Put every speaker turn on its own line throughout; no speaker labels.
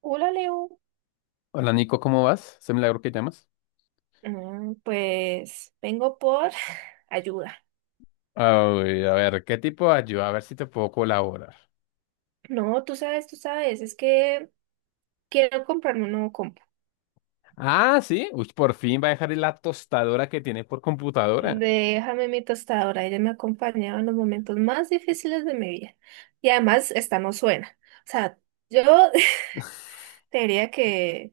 Hola Leo.
Hola Nico, ¿cómo vas? ¿Se milagro que llamas?
Pues vengo por ayuda.
Ay, a ver, ¿qué tipo de ayuda? A ver si te puedo colaborar.
No, tú sabes, es que quiero comprarme un nuevo compu.
Ah, sí. Uy, por fin va a dejar la tostadora que tiene por computadora.
Déjame mi tostadora, ella me ha acompañado en los momentos más difíciles de mi vida. Y además, esta no suena. O sea, yo te diría que,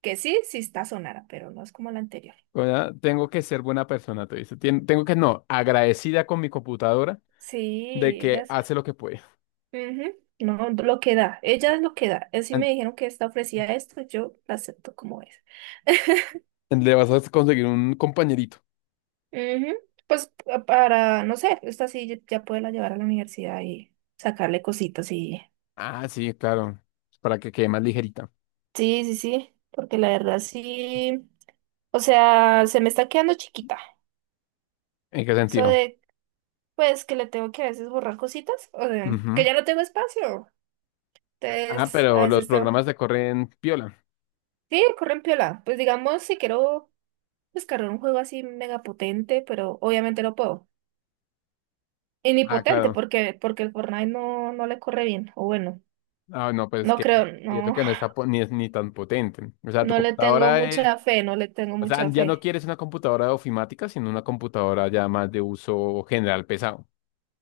que sí, sí está sonara, pero no es como la anterior.
O tengo que ser buena persona, te dice. Tengo que, no, agradecida con mi computadora de
Sí,
que
ella.
hace lo que puede.
Ujú. No, lo que da, ella es lo que da. Así me
An-
dijeron que esta ofrecía esto, yo la acepto como es.
Le vas a conseguir un compañerito.
Ujú. Pues para, no sé, esta sí ya puede la llevar a la universidad y sacarle cositas. Y...
Ah, sí, claro. Para que quede más ligerita.
Sí, sí, sí, porque la verdad sí, o sea, se me está quedando chiquita.
¿En qué
Eso
sentido?
de, pues, que le tengo que a veces borrar cositas, o de,
Ujú.
que ya no tengo espacio.
Ah,
Entonces, a
pero los
veces tengo.
programas te corren piola.
Sí, corren piola. Pues digamos, si quiero descargar un juego así mega potente, pero obviamente no puedo. Y ni
Ah,
potente,
claro.
porque el Fortnite no, no le corre bien, o bueno.
Ah, no, pues
No
que,
creo,
y eso
no.
que no está ni tan potente. O sea, tu
No le tengo
computadora es,
mucha fe, no le tengo
o sea,
mucha
ya no
fe.
quieres una computadora ofimática, sino una computadora ya más de uso general pesado.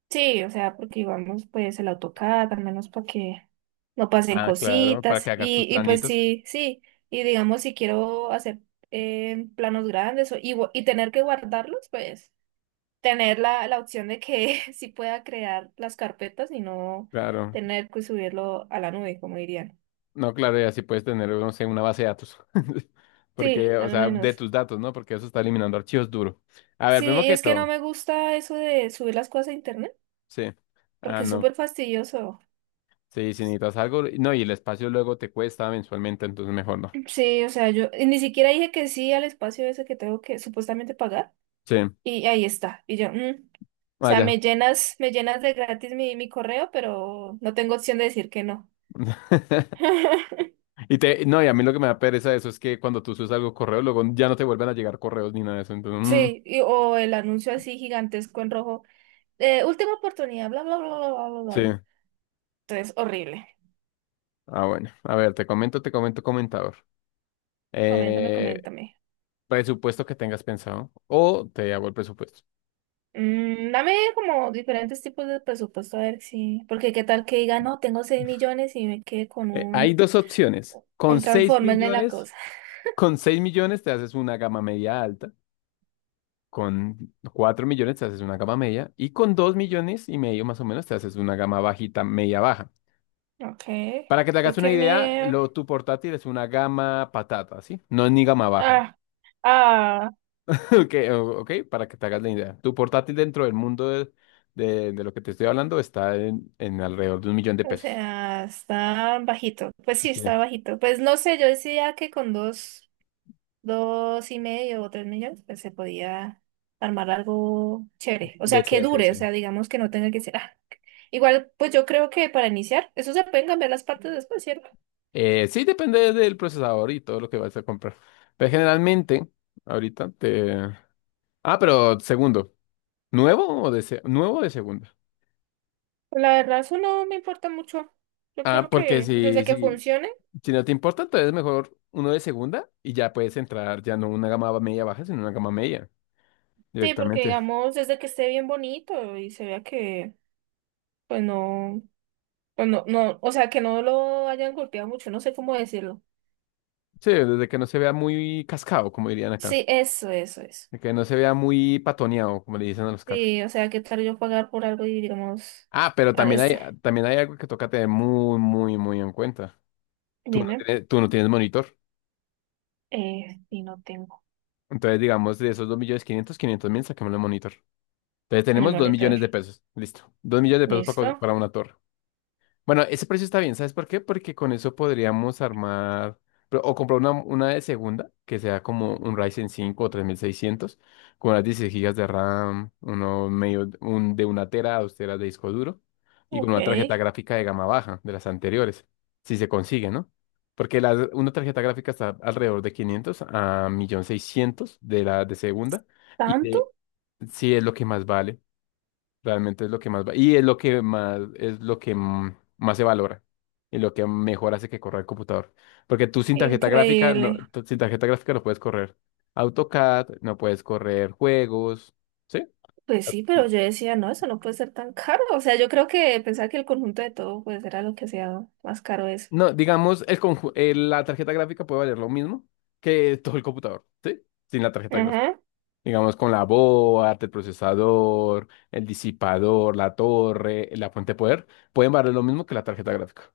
Sí, o sea, porque vamos pues el AutoCAD, al menos para que no pasen
Ah, claro, para que
cositas.
hagas tus
Y pues
planitos.
sí, sí. Y digamos, si quiero hacer planos grandes y tener que guardarlos, pues tener la opción de que sí pueda crear las carpetas y no
Claro,
tener que subirlo a la nube, como dirían.
no, claro, y así puedes tener, no sé, una base de datos.
Sí,
Porque, o
al
sea, de
menos.
tus datos, ¿no? Porque eso está eliminando archivos duros. A ver,
Sí,
primero
y
que
es que no
todo,
me gusta eso de subir las cosas a internet,
sí. Ah,
porque es
no,
súper fastidioso.
sí, si necesitas algo, no, y el espacio luego te cuesta mensualmente, entonces mejor no.
Sí, o sea, yo y ni siquiera dije que sí al espacio ese que tengo que supuestamente pagar
Sí,
y ahí está. Y yo, o sea,
vaya.
me llenas de gratis mi correo, pero no tengo opción de decir que no.
Y te, no, y a mí lo que me da pereza de eso es que cuando tú subes algo correo, luego ya no te vuelven a llegar correos ni nada de eso. Entonces,
Sí, o el anuncio así gigantesco en rojo. Última oportunidad, bla, bla, bla, bla, bla, bla, bla,
sí.
bla. Entonces, horrible.
Ah, bueno. A ver, te comento, comentador.
Coméntame,
Eh,
coméntame.
Presupuesto que tengas pensado o te hago el presupuesto.
Dame como diferentes tipos de presupuesto, a ver si. Porque qué tal que diga, no, tengo 6 millones y me quede con
Hay
un,
dos opciones.
un
Con seis
Transformer en la
millones,
cosa.
con seis millones te haces una gama media alta. Con 4 millones te haces una gama media. Y con 2 millones y medio más o menos te haces una gama bajita, media baja.
Okay,
Para que te
tú
hagas
qué
una idea,
me.
lo, tu portátil es una gama patata, ¿sí? No es ni gama baja.
Ah, ah,
Ok, para que te hagas la idea. Tu portátil dentro del mundo de, de lo que te estoy hablando está en alrededor de un millón de
o
pesos.
sea, está bajito. Pues sí,
Ok.
está bajito. Pues no sé, yo decía que con dos, dos y medio o 3 millones, pues se podía armar algo chévere. O sea, que
Decente,
dure, o
sí.
sea, digamos que no tenga que ser, ah. Igual, pues yo creo que para iniciar, eso se pueden cambiar las partes después, ¿cierto?
Sí, depende del procesador y todo lo que vas a comprar. Pero generalmente, ahorita te... Ah, pero segundo. ¿Nuevo o de segundo?
La verdad, eso no me importa mucho. Yo
Ah,
creo
porque
que
si,
desde que
si,
funcione,
Si no te importa, entonces mejor uno de segunda y ya puedes entrar, ya no una gama media baja, sino una gama media
sí, porque
directamente.
digamos, desde que esté bien bonito y se vea que, pues no. O no, no, o sea, que no lo hayan golpeado mucho, no sé cómo decirlo.
Sí, desde que no se vea muy cascado, como dirían acá.
Sí, eso, eso, eso.
De que no se vea muy patoneado, como le dicen a los carros.
Sí, o sea, ¿qué tal yo pagar por algo y digamos,
Ah, pero
a
también hay,
este,
también hay algo que toca tener muy, muy, muy en cuenta. Tú no
dime,
tienes, tú no tienes monitor.
y no tengo
Entonces, digamos, de esos 2 millones quinientos mil, saquemos el monitor. Entonces,
el
tenemos 2 millones de
maletar.
pesos. Listo. 2 millones de pesos para,
¿Listo?
para una torre. Bueno, ese precio está bien, ¿sabes por qué? Porque con eso podríamos armar o comprar una de segunda, que sea como un Ryzen cinco o 3600 con unas 16 gigas de RAM, uno medio, un, de una tera, dos teras de disco duro, y con
Ok.
una tarjeta gráfica de gama baja, de las anteriores, si se consigue, ¿no? Porque la, una tarjeta gráfica está alrededor de 500 a 1.600.000 de la de segunda, y
¿Tanto?
de, sí es lo que más vale. Realmente es lo que más va. Y es lo que más, es lo que más se valora. Y lo que mejor hace que corra el computador. Porque tú sin tarjeta gráfica, no,
Increíble.
tú sin tarjeta gráfica no puedes correr AutoCAD, no puedes correr juegos. ¿Sí?
Pues sí, pero yo decía, no, eso no puede ser tan caro. O sea, yo creo que pensaba que el conjunto de todo pues era lo que sea más caro eso.
No, digamos, la tarjeta gráfica puede valer lo mismo que todo el computador, ¿sí? Sin la tarjeta gráfica.
Ajá.
Digamos, con la board, el procesador, el disipador, la torre, la fuente de poder, pueden valer lo mismo que la tarjeta gráfica.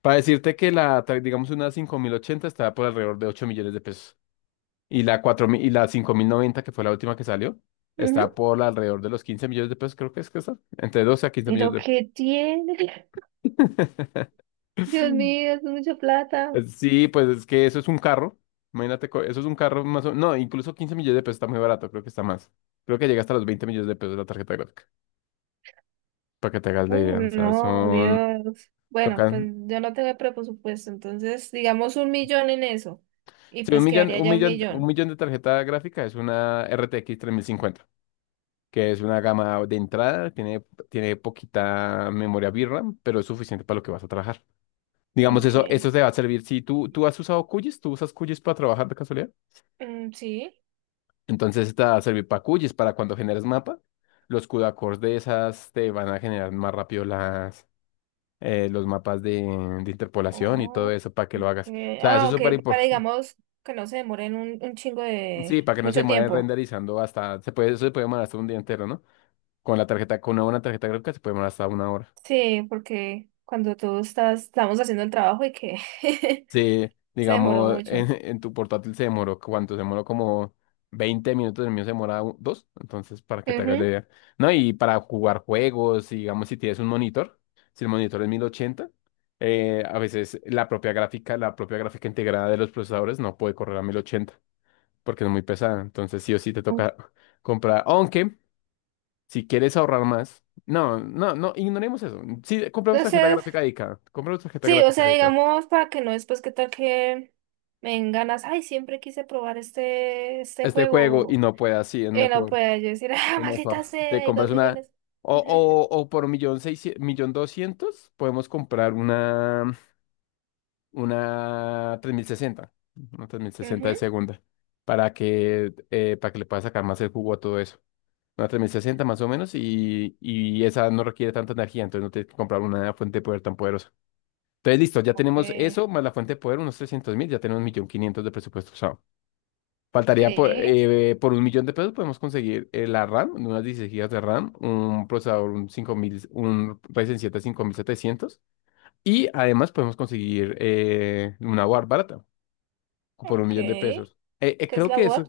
Para decirte que digamos, una 5080 estaba por alrededor de 8 millones de pesos. Y la 4000 y la 5090 que fue la última que salió,
Ujú.
está por alrededor de los 15 millones de pesos, creo que es que está. Entre 12 a 15 millones
Pero
de pesos.
qué tiene. Dios mío, es mucha plata.
Pues sí, pues es que eso es un carro. Imagínate, eso es un carro más o no, incluso 15 millones de pesos está muy barato, creo que está más. Creo que llega hasta los 20 millones de pesos la tarjeta gráfica. Para que te hagas la
Oh,
idea. O sea,
no,
son.
Dios. Bueno, pues
Tocan.
yo no tengo presupuesto, entonces digamos un millón en eso. Y
Sí,
pues quedaría ya un
un
millón.
millón de tarjeta gráfica es una RTX cincuenta que es una gama de entrada, tiene poquita memoria VRAM, pero es suficiente para lo que vas a trabajar. Digamos,
Ok.
eso te va a servir. Si tú has usado QGIS, tú usas QGIS para trabajar de casualidad,
Mm, sí.
entonces te va a servir para QGIS, para cuando generes mapa, los CUDA cores de esas te van a generar más rápido las, los mapas de interpolación y todo
Oh,
eso para que
ok.
lo hagas. O sea, eso
Ah,
es
ok,
súper
para
importante.
digamos que no se demoren un chingo de
Sí, para que no se
mucho
demore
tiempo.
renderizando hasta, se puede, eso se puede demorar hasta un día entero, ¿no? Con la tarjeta, con una buena tarjeta gráfica se puede demorar hasta una hora.
Sí, porque cuando estamos haciendo el trabajo y que
Sí,
se demoró
digamos,
mucho.
en tu portátil se demoró, ¿cuánto? Se demoró como 20 minutos, el mío se demora dos, entonces para que te hagas la idea. No, y para jugar juegos, y digamos, si tienes un monitor, si el monitor es 1080, a veces la propia gráfica integrada de los procesadores no puede correr a 1080 porque es muy pesada, entonces sí o sí te
Ujú.
toca comprar, aunque si quieres ahorrar más, no, no, no, ignoremos eso, sí, compramos tarjeta
Entonces.
gráfica dedicada, compramos tarjeta
Sí, o
gráfica
sea, digamos, para que no después que tal que me den ganas, ay, siempre quise probar este
este juego y
juego,
no puedas, sí, es
y no
mejor,
pueda yo decir, ah,
es
maldita
mejor.
sea,
Te
hay dos
compras una,
millones.
o por millón seiscientos, millón doscientos, podemos comprar una, una 3060 una tres mil sesenta de
Ujú.
segunda, para que le puedas sacar más el jugo a todo eso. Una 3060 más o menos y esa no requiere tanta energía, entonces no tienes que comprar una fuente de poder tan poderosa. Entonces, listo, ya
Ok,
tenemos eso, más la fuente de poder, unos 300 mil, ya tenemos un millón quinientos de presupuesto. Faltaría
sí,
por un millón de pesos podemos conseguir la RAM, unas 16 gigas de RAM, un procesador, un Ryzen siete cinco mil setecientos y además podemos conseguir una board barata por un
ok.
millón de
¿Qué
pesos.
es
Creo
la
que eso,
Word?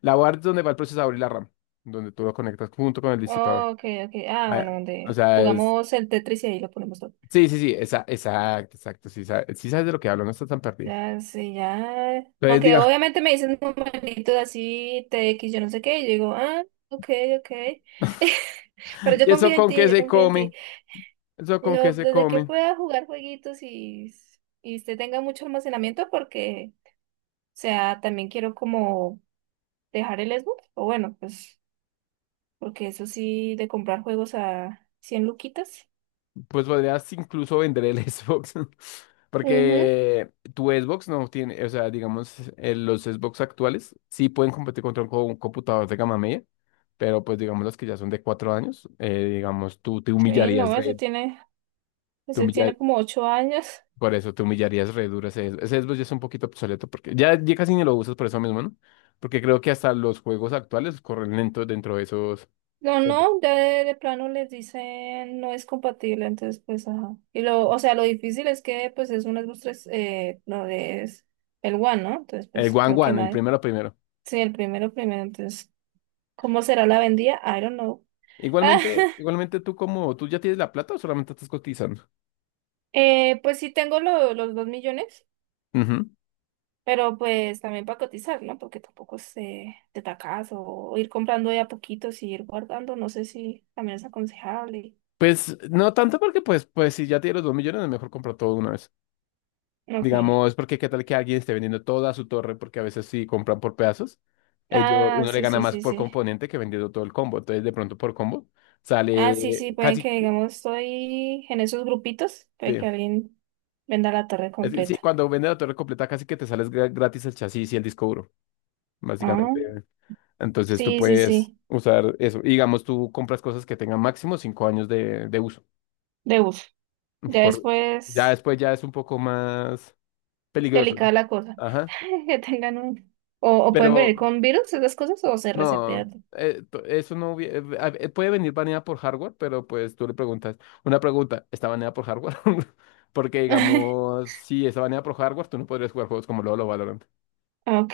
la board es donde va el procesador y la RAM, donde tú lo conectas junto con el disipador.
Oh, ok, ok. Ah,
Ah,
bueno,
o
donde
sea, es...
jugamos el Tetris y ahí lo ponemos todo.
Sí, sí, sí, esa, exacto, exacto, sí, sí sabes de lo que hablo, no estás tan perdido.
Ya, sí, ya.
Entonces
Aunque
diga,
obviamente me dicen numeritos así, t x yo no sé qué, y yo digo, ah, ok, ok. Pero yo
¿y eso
confío en
con qué
ti, yo
se
confío en ti.
come? ¿Eso con qué
Yo,
se
desde que
come?
pueda jugar jueguitos y usted tenga mucho almacenamiento, porque, o sea, también quiero como dejar el Xbox, o bueno, pues, porque eso sí, de comprar juegos a 100 luquitas.
Pues podrías incluso vender el Xbox, ¿no?
Ujú.
Porque tu Xbox no tiene, o sea, digamos, los Xbox actuales sí pueden competir contra un, un computador de gama media, pero pues digamos los que ya son de 4 años, digamos, tú te
Sí,
humillarías
no,
re, te
ese
humilla-
tiene como 8 años.
por eso te humillarías re duro ese, Xbox. Ese Xbox ya es un poquito obsoleto, porque ya, ya casi ni lo usas por eso mismo, ¿no? Porque creo que hasta los juegos actuales corren lentos dentro de esos,
No,
el
no, ya de plano les dicen no es compatible, entonces, pues, ajá. Y o sea, lo difícil es que, pues, es un Xbox 3, no, es el One, ¿no? Entonces,
el
pues,
One
creo que
One, el
nadie.
primero primero.
Sí, el primero, primero, entonces. ¿Cómo será la vendida? I don't know.
Igualmente, igualmente tú como, ¿tú ya tienes la plata o solamente estás cotizando?
Pues sí tengo los 2 millones,
Ujú.
pero pues también para cotizar, ¿no? Porque tampoco es de tacazo o ir comprando de a poquitos y ir guardando, no sé si también es aconsejable.
Pues no tanto porque pues, pues si ya tienes los dos millones, es mejor comprar todo de una vez.
Ok.
Digamos, porque qué tal que alguien esté vendiendo toda su torre, porque a veces si compran por pedazos, ellos,
Ah,
uno le
sí,
gana
sí,
más
sí,
por
sí.
componente que vendiendo todo el combo. Entonces de pronto por combo
Ah, sí,
sale
sí, pueden
casi,
que
que-
digamos estoy en esos grupitos, puede
sí,
que alguien venda la torre
es que sí,
completa.
cuando vendes la torre completa casi que te sales gratis el chasis y el disco duro,
Ah,
básicamente. Entonces tú
sí, sí,
puedes
sí,
usar eso. Y digamos, tú compras cosas que tengan máximo 5 años de uso.
de uso. Ya
Por, ya
después.
después ya es un poco más peligroso,
Delicada
¿no?
la cosa.
Ajá.
Que tengan un. O pueden
Pero
venir con virus, esas cosas, o se
no,
resetean.
p- eso no hubie- a- puede venir baneada por hardware, pero pues tú le preguntas, una pregunta, ¿está baneada por hardware? Porque digamos, si está baneada por hardware, tú no podrías jugar juegos como LoL o Valorant.
Ok,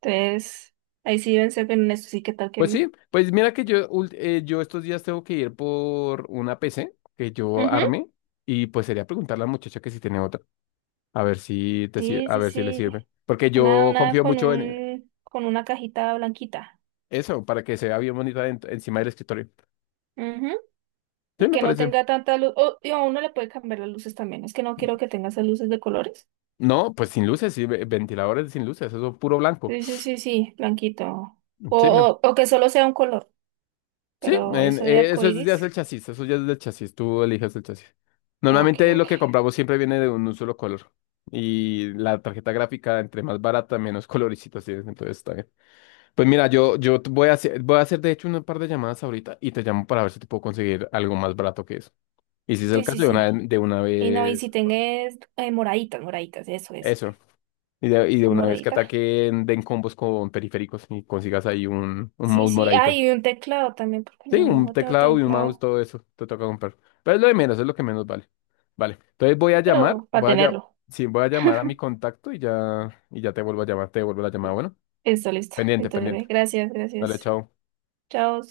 entonces ahí sí deben ser bien honestos, sí qué tal que,
Pues
¿no?
sí, pues mira que yo, yo estos días tengo que ir por una PC que yo
Ujú.
arme y pues sería preguntarle a la muchacha que si tiene otra, a ver si te,
Sí,
a
sí,
ver si le
sí.
sirve. Porque yo
Una
confío
con
mucho en,
con una cajita blanquita.
eso, para que se vea bien bonita encima del escritorio.
Ujú.
Sí,
Y
me
que no
parece.
tenga tanta luz. O y a uno le puede cambiar las luces también. Es que no quiero que tenga esas luces de colores.
No, pues sin luces, sí, ventiladores sin luces, eso puro blanco.
Sí, sí, sí, sí, blanquito.
Sí,
O que solo sea un color.
sí,
Pero eso de
ya es el
arcoíris.
chasis, eso ya es del chasis, tú eliges el chasis.
Ok,
Normalmente
ok.
lo que compramos siempre viene de un solo color. Y la tarjeta gráfica, entre más barata, menos coloricitos tienes, entonces está bien. Pues mira, yo, voy a hacer de hecho un par de llamadas ahorita y te llamo para ver si te puedo conseguir algo más barato que eso. Y si es el
Sí, sí,
caso,
sí.
de una
Y no, y si
vez,
tenés moraditas, moraditas, eso es.
eso. Y de
La
una vez que
moradita.
ataquen, den combos con periféricos y consigas ahí un
Sí,
mouse
sí. Ah,
moradito.
y un teclado también, porque
Sí,
no,
un
no tengo
teclado y un mouse,
teclado.
todo eso te toca comprar. Pero es lo de menos, es lo que menos vale. Vale, entonces voy a llamar,
Pero para tenerlo.
sí, voy a llamar a mi contacto y ya te vuelvo a llamar, te vuelvo la llamada. Bueno,
Listo, listo.
pendiente, pendiente.
Entonces, gracias,
Dale,
gracias.
chao.
Chao.